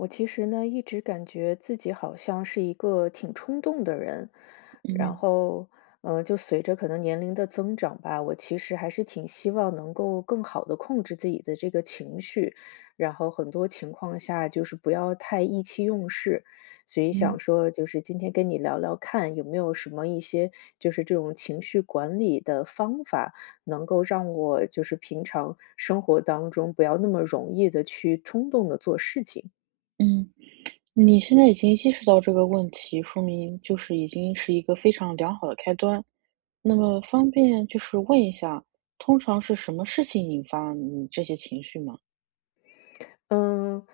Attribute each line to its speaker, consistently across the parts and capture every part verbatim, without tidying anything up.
Speaker 1: 我其实呢，一直感觉自己好像是一个挺冲动的人。然
Speaker 2: 嗯。
Speaker 1: 后，呃，就随着可能年龄的增长吧，我其实还是挺希望能够更好地控制自己的这个情绪，然后很多情况下就是不要太意气用事，所以
Speaker 2: 嗯。
Speaker 1: 想说，就是今天跟你聊聊看有没有什么一些就是这种情绪管理的方法，能够让我就是平常生活当中不要那么容易地去冲动地做事情。
Speaker 2: 嗯，你现在已经意识到这个问题，说明就是已经是一个非常良好的开端。那么方便就是问一下，通常是什么事情引发你这些情绪吗？
Speaker 1: 嗯，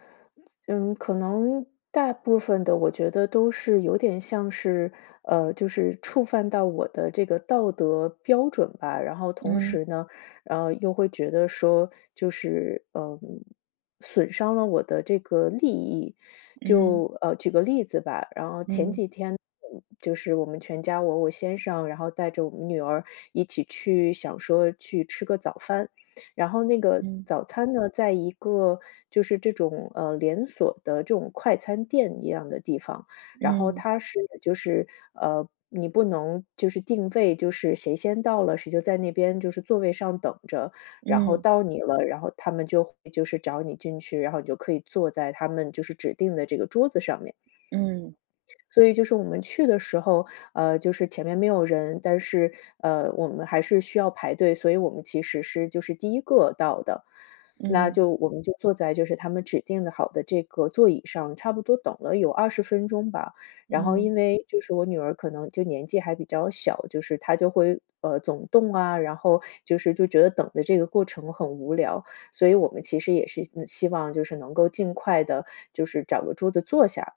Speaker 1: 嗯，可能大部分的我觉得都是有点像是呃，就是触犯到我的这个道德标准吧。然后同
Speaker 2: 嗯。
Speaker 1: 时呢然后又会觉得说，就是，呃，损伤了我的这个利益。
Speaker 2: 嗯。
Speaker 1: 就呃，举个例子吧，然后前
Speaker 2: 嗯。
Speaker 1: 几天，嗯，就是我们全家，我、我先生，然后带着我们女儿一起去想说去吃个早饭。然后那个
Speaker 2: 嗯。
Speaker 1: 早餐呢，在一个就是这种，呃，连锁的这种快餐店一样的地方，然后
Speaker 2: 嗯。
Speaker 1: 它是呢就是，呃，你不能就是订位，就是谁先到了，谁就在那边就是座位上等着，然后
Speaker 2: 嗯。
Speaker 1: 到你了，然后他们就会就是找你进去，然后你就可以坐在他们就是指定的这个桌子上面。
Speaker 2: 嗯
Speaker 1: 所以就是我们去的时候，呃，就是前面没有人，但是，呃，我们还是需要排队，所以我们其实是就是第一个到的。那
Speaker 2: 嗯。
Speaker 1: 就我们就坐在就是他们指定好的这个座椅上，差不多等了有二十分钟吧，然后
Speaker 2: 嗯。
Speaker 1: 因为就是我女儿可能就年纪还比较小，就是她就会呃，总动啊，然后就是就觉得等的这个过程很无聊，所以我们其实也是，嗯，希望就是能够尽快地就是找个桌子坐下。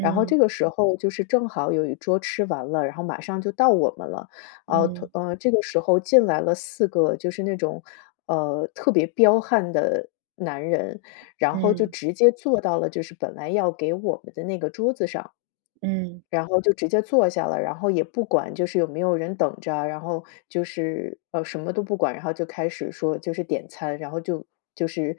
Speaker 1: 然后这个时候就是正好有一桌吃完了，然后马上就到我们了，啊，
Speaker 2: 嗯。
Speaker 1: 呃，这个时候进来了四个就是那种，呃，特别彪悍的男人，然后就
Speaker 2: 嗯。
Speaker 1: 直接坐到了就是本来要给我们的那个桌子上。
Speaker 2: 嗯。
Speaker 1: 然后就直接坐下了，然后也不管就是有没有人等着，然后就是呃，什么都不管，然后就开始说就是点餐，然后就就是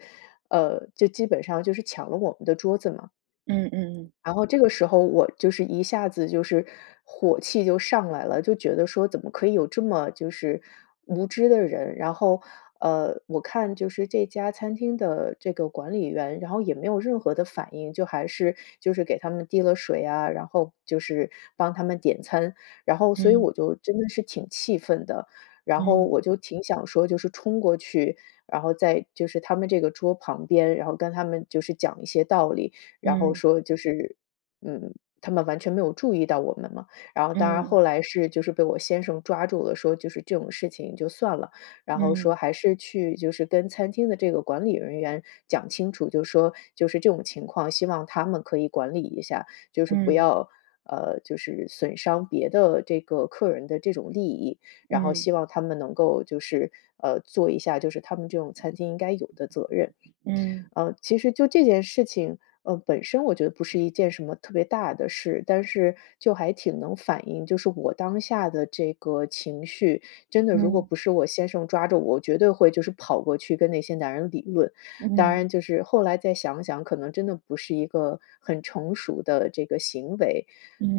Speaker 1: 呃，就基本上就是抢了我们的桌子嘛。
Speaker 2: 嗯嗯嗯。
Speaker 1: 然后这个时候我就是一下子就是火气就上来了，就觉得说怎么可以有这么就是无知的人。然后，呃，我看就是这家餐厅的这个管理员，然后也没有任何的反应，就还是就是给他们递了水啊，然后就是帮他们点餐，然后所以
Speaker 2: 嗯。
Speaker 1: 我就真的是挺气愤的，然后
Speaker 2: 嗯。
Speaker 1: 我就挺想说就是冲过去，然后在就是他们这个桌旁边，然后跟他们就是讲一些道理。然后
Speaker 2: 嗯。
Speaker 1: 说就是嗯，他们完全没有注意到我们嘛。然后当然
Speaker 2: 嗯。
Speaker 1: 后来是就是被我先生抓住了，说就是这种事情就算了，然后
Speaker 2: 嗯。
Speaker 1: 说还是去就是跟餐厅的这个管理人员讲清楚，就说就是这种情况，希望他们可以管理一下，就是不
Speaker 2: 嗯。
Speaker 1: 要，呃，就是损伤别的这个客人的这种利益，然后
Speaker 2: 嗯。
Speaker 1: 希望他们能够就是，呃，做一下就是他们这种餐厅应该有的责任。
Speaker 2: 嗯。
Speaker 1: 呃，其实就这件事情，呃，本身我觉得不是一件什么特别大的事，但是就还挺能反映，就是我当下的这个情绪，真的，如果
Speaker 2: 嗯。
Speaker 1: 不是我先生抓着我，我绝对会就是跑过去跟那些男人理论。当
Speaker 2: 嗯。
Speaker 1: 然就是后来再想想，可能真的不是一个很成熟的这个行为。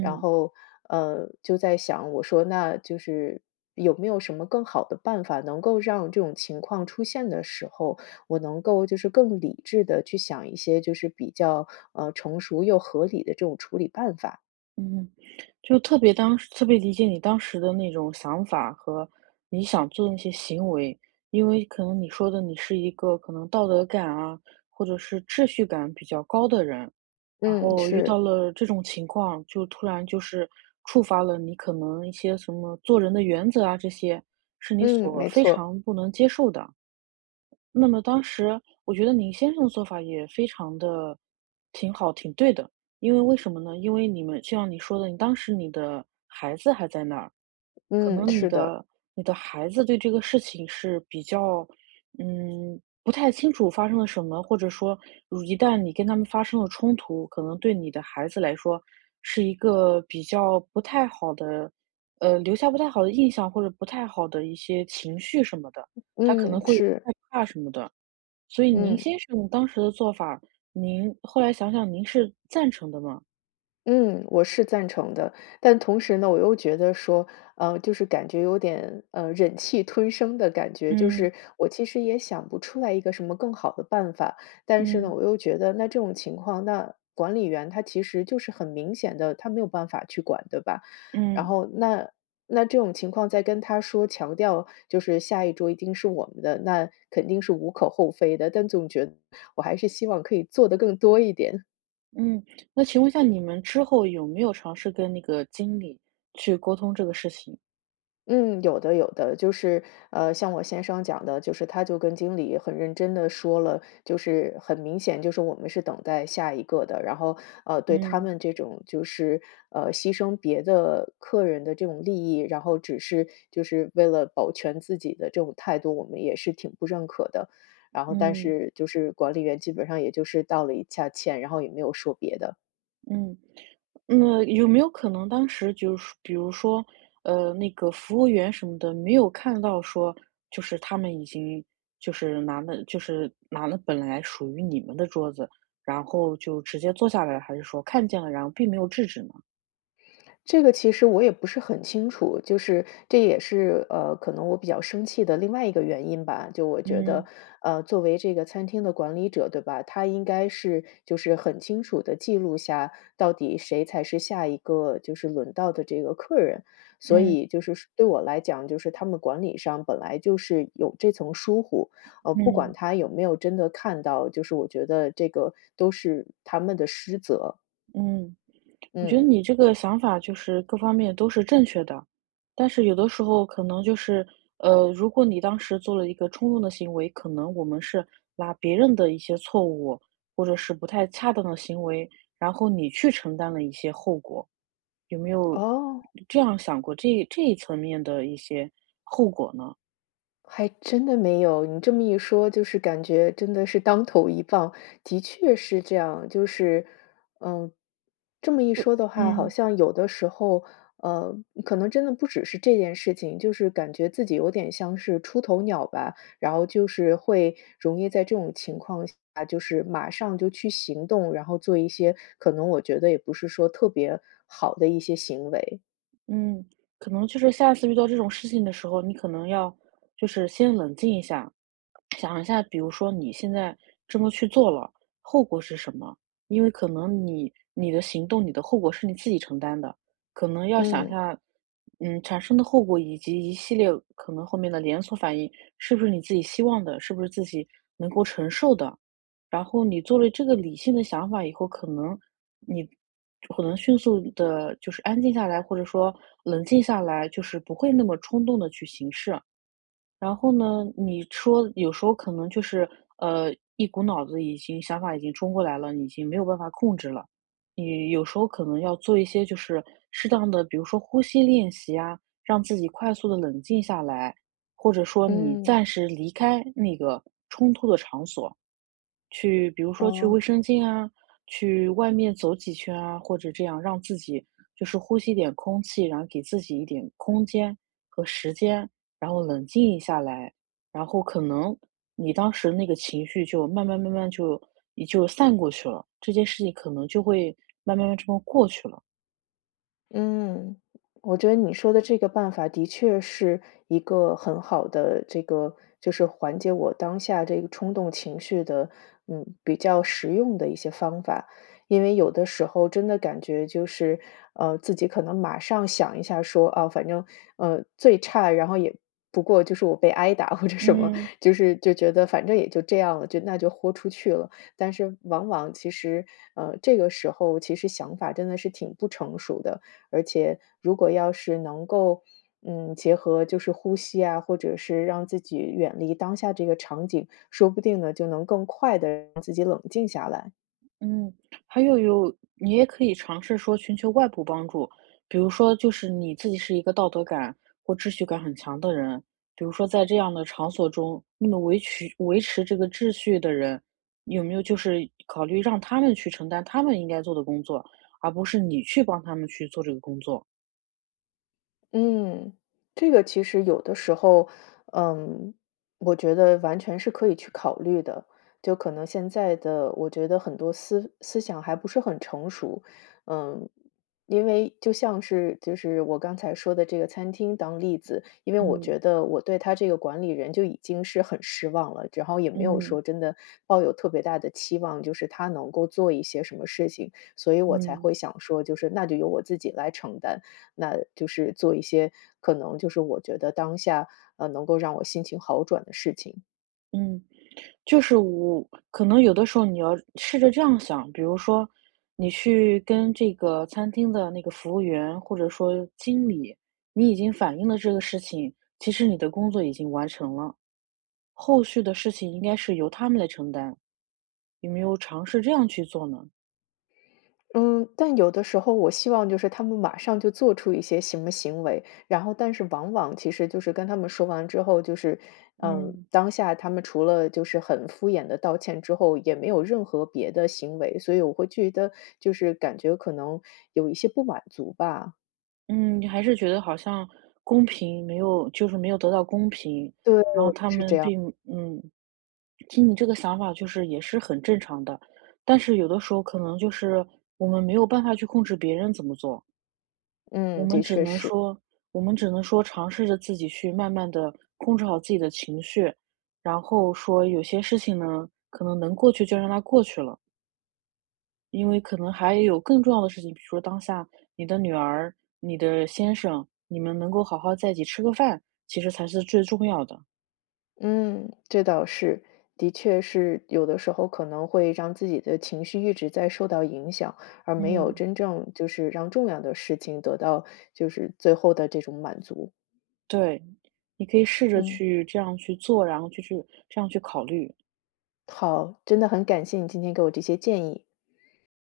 Speaker 1: 然后，呃，就在想，我说那就是有没有什么更好的办法，能够让这种情况出现的时候，我能够就是更理智地去想一些就是比较，呃，成熟又合理的这种处理办法。
Speaker 2: 嗯，就特别当时特别理解你当时的那种想法和你想做那些行为。因为可能你说的你是一个可能道德感啊，或者是秩序感比较高的人，然
Speaker 1: 嗯，
Speaker 2: 后遇
Speaker 1: 是。
Speaker 2: 到了这种情况，就突然就是触发了你可能一些什么做人的原则啊，这些是你
Speaker 1: 嗯，
Speaker 2: 所
Speaker 1: 没
Speaker 2: 非
Speaker 1: 错。
Speaker 2: 常不能接受的。那么当时我觉得你先生的做法也非常的挺好挺对的。因为为什么呢因为你们像你说的，你当时你的孩子还在那儿。可
Speaker 1: 嗯，
Speaker 2: 能你
Speaker 1: 是的。
Speaker 2: 的你的孩子对这个事情是比较嗯，不太清楚发生了什么，或者说一旦你跟他们发生了冲突，可能对你的孩子来说是一个比较不太好的呃，留下不太好的印象，或者不太好的一些情绪什么的，他可能
Speaker 1: 嗯，
Speaker 2: 会
Speaker 1: 是。
Speaker 2: 害怕什么的。所以您
Speaker 1: 嗯。
Speaker 2: 先生当时的做法，您后来想想您是赞成的吗？
Speaker 1: 嗯，我是赞成的。但同时呢，我又觉得说，啊，就是感觉有点，呃，忍气吞声的感觉。就
Speaker 2: 嗯。
Speaker 1: 是，我其实也想不出来一个什么更好的办法，但是呢，
Speaker 2: 嗯。
Speaker 1: 我又觉得那这种情况那管理员他其实就是很明显的，他没有办法去管对吧？然
Speaker 2: 嗯。
Speaker 1: 后那那这种情况再跟他说，强调就是下一桌一定是我们的，那肯定是无可厚非的。但总觉得，我还是希望可以做得更多一点。
Speaker 2: 嗯，那请问一下你们之后有没有尝试跟那个经理去沟通这个事情？
Speaker 1: 嗯，有的，有的，就是，呃，像我先生讲的，就是他就跟经理很认真地说了，就是很明显，就是我们是等待下一个的。然后，呃，对他
Speaker 2: 嗯。
Speaker 1: 们这种就是，呃，牺牲别的客人的这种利益，然后只是就是为了保全自己的这种态度，我们也是挺不认可的。然后但
Speaker 2: 嗯。
Speaker 1: 是就是管理员基本上也就是道了一下歉，然后也没有说别的。
Speaker 2: 嗯，嗯，有没有可能当时就是说比如说，呃，那个服务员什么的，没有看到说就是他们已经就是拿了就是拿了本来属于你们的桌子，然后就直接坐下来，还是说看见了，然而并没有制止呢？
Speaker 1: 这个其实我也不是很清楚，就是这也是，呃，可能我比较生气的另外一个原因吧。就我觉得，
Speaker 2: 嗯。
Speaker 1: 呃，作为这个餐厅的管理者，对吧？他应该是就是很清楚地记录下，到底谁才是下一个就是轮到的这个客人。所
Speaker 2: 嗯。
Speaker 1: 以就是说对我来讲，就是他们管理上本来就是有这层疏忽。呃，不管
Speaker 2: 嗯。
Speaker 1: 他有没有真的看到，就是我觉得这个都是他们的失责。
Speaker 2: 嗯，我觉得
Speaker 1: 嗯。
Speaker 2: 你这个想法就是各方面都是正确的。但是有的时候可能就是呃，如果你当时做了一个冲动的行为，可能我们是拿别人的一些错误，或者是不太恰当的行为，然后你去承担了一些后果。有没有
Speaker 1: 哦。
Speaker 2: 这样想过，这一这一层面的一些后果呢？
Speaker 1: 还真的没有，你这么一说就是感觉真的是当头一棒，的确是这样。就是，嗯，这么一
Speaker 2: 对，
Speaker 1: 说的话，好
Speaker 2: 嗯。
Speaker 1: 像有的时候，呃，可能真的不只是这件事情，就是感觉自己有点像是出头鸟吧，然后就是会容易在这种情况下，就是马上就去行动，然后做一些可能我觉得也不是说特别好的一些行为。
Speaker 2: 嗯，可能就是下次遇到这种事情的时候，你可能要就是先冷静一下，想一下比如说你现在这么去做了，后果是什么？因为可能你你的行动、你的后果是你自己承担的，可能要想一
Speaker 1: 嗯。
Speaker 2: 下，嗯，产生的后果以及一系列可能后面的连锁反应，是不是你自己希望的？是不是自己能够承受的？然后你做了这个理性的想法以后，可能你可能迅速地就是安静下来，或者说冷静下来，就是不会那么冲动地去行事。然后呢，你说有时候可能就是，呃，一股脑子已经想法已经冲过来了，已经没有办法控制了。你有时候可能要做一些就是适当的，比如说呼吸练习呀，让自己快速地冷静下来，或者说你
Speaker 1: 嗯。
Speaker 2: 暂时离开那个冲突的场所，去比如说去卫
Speaker 1: 哦。
Speaker 2: 生间啊，去外面走几圈啊，或者这样让自己就是呼吸点空气，然后给自己一点空间和时间。然后冷静下来，然后可能你当时那个情绪就慢慢慢慢就就是散过去了，这件事情可能就会慢慢慢慢这么过去了。
Speaker 1: 嗯，我觉得你说的这个办法的确是一个很好的这个，就是缓解我当下这个冲动情绪的，嗯，比较实用的一些方法。因为有的时候真的感觉就是，呃，自己可能马上想一下说，啊，反正，呃，最差然后也，不过就是我被挨打，或者什么。
Speaker 2: 嗯。
Speaker 1: 就是就觉得反正也就这样了，就那就豁出去了。但是往往其实，呃，这个时候其实想法真的是挺不成熟的，而且如果要是能够，嗯，结合就是呼吸啊，或者是让自己远离当下这个场景，说不定呢，就能更快地让自己冷静下来。
Speaker 2: 嗯，还有有你也可以尝试说寻求外部帮助。比如说就是你自己是一个道德感，或秩序感很强的人，比如说在这样的场所中，那么维持维持这个秩序的人，有没有就是考虑让他们去承担他们应该做的工作，而不是你去帮他们去做这个工作。
Speaker 1: 嗯，这个其实有的时候，嗯，我觉得完全是可以去考虑的，就可能现在的我觉得很多思思想还不是很成熟。嗯，因为就像是就是我刚才说的这个餐厅当例子，因为我
Speaker 2: 嗯。
Speaker 1: 觉得我对他这个管理人就已经是很失望了，然后也没有
Speaker 2: 嗯。
Speaker 1: 说真的抱有特别大的期望就是他能够做一些什么事情，所以我才
Speaker 2: 嗯。
Speaker 1: 会想说就是那就由我自己来承担。那就是做一些可能就是我觉得当下，呃，能够让我心情好转的事情。
Speaker 2: 嗯，就是我可能有的时候你要试着这样想，比如说你去跟这个餐厅的那个服务员或者说经理，你已经反映了这个事情，其实你的工作已经完成了，后续的事情应该是由他们来承担。有没有尝试这样去做呢？
Speaker 1: 嗯，但有的时候我希望就是他们马上就做出一些什么行为，然后但是往往其实就是跟他们说完之后，就是，嗯，
Speaker 2: 嗯。
Speaker 1: 当下他们除了就是很敷衍的道歉之后，也没有任何别的行为，所以我会觉得就是感觉可能有一些不满足吧。
Speaker 2: 嗯，你还是觉得好像公平没有就是没有得到公平，
Speaker 1: 对，
Speaker 2: 然后他
Speaker 1: 是
Speaker 2: 们
Speaker 1: 这样。
Speaker 2: 并嗯。听你这个想法就是也是很正常的，但是有的时候可能就是我们没有办法去控制别人怎么做。我
Speaker 1: 嗯，
Speaker 2: 们
Speaker 1: 的
Speaker 2: 只
Speaker 1: 确
Speaker 2: 能
Speaker 1: 是。
Speaker 2: 说我们只能说尝试着自己去慢慢地控制好自己的情绪，然后说有些事情呢，可能能过去就让它过去了。因为可能还有更重要的事情，比如说当下你的女儿、你的先生，你们能够好好在一起吃个饭，其实才是最重要的。
Speaker 1: 嗯，这倒是。的确是有的时候可能会让自己的情绪一直在受到影响，而没有
Speaker 2: 嗯。
Speaker 1: 真正就是让重要的事情得到就是最后的这种满足。
Speaker 2: 对，你可以试着
Speaker 1: 嗯。
Speaker 2: 去这样去做，然后就去这样去考虑。
Speaker 1: 好，真的很感谢你今天给我这些建议。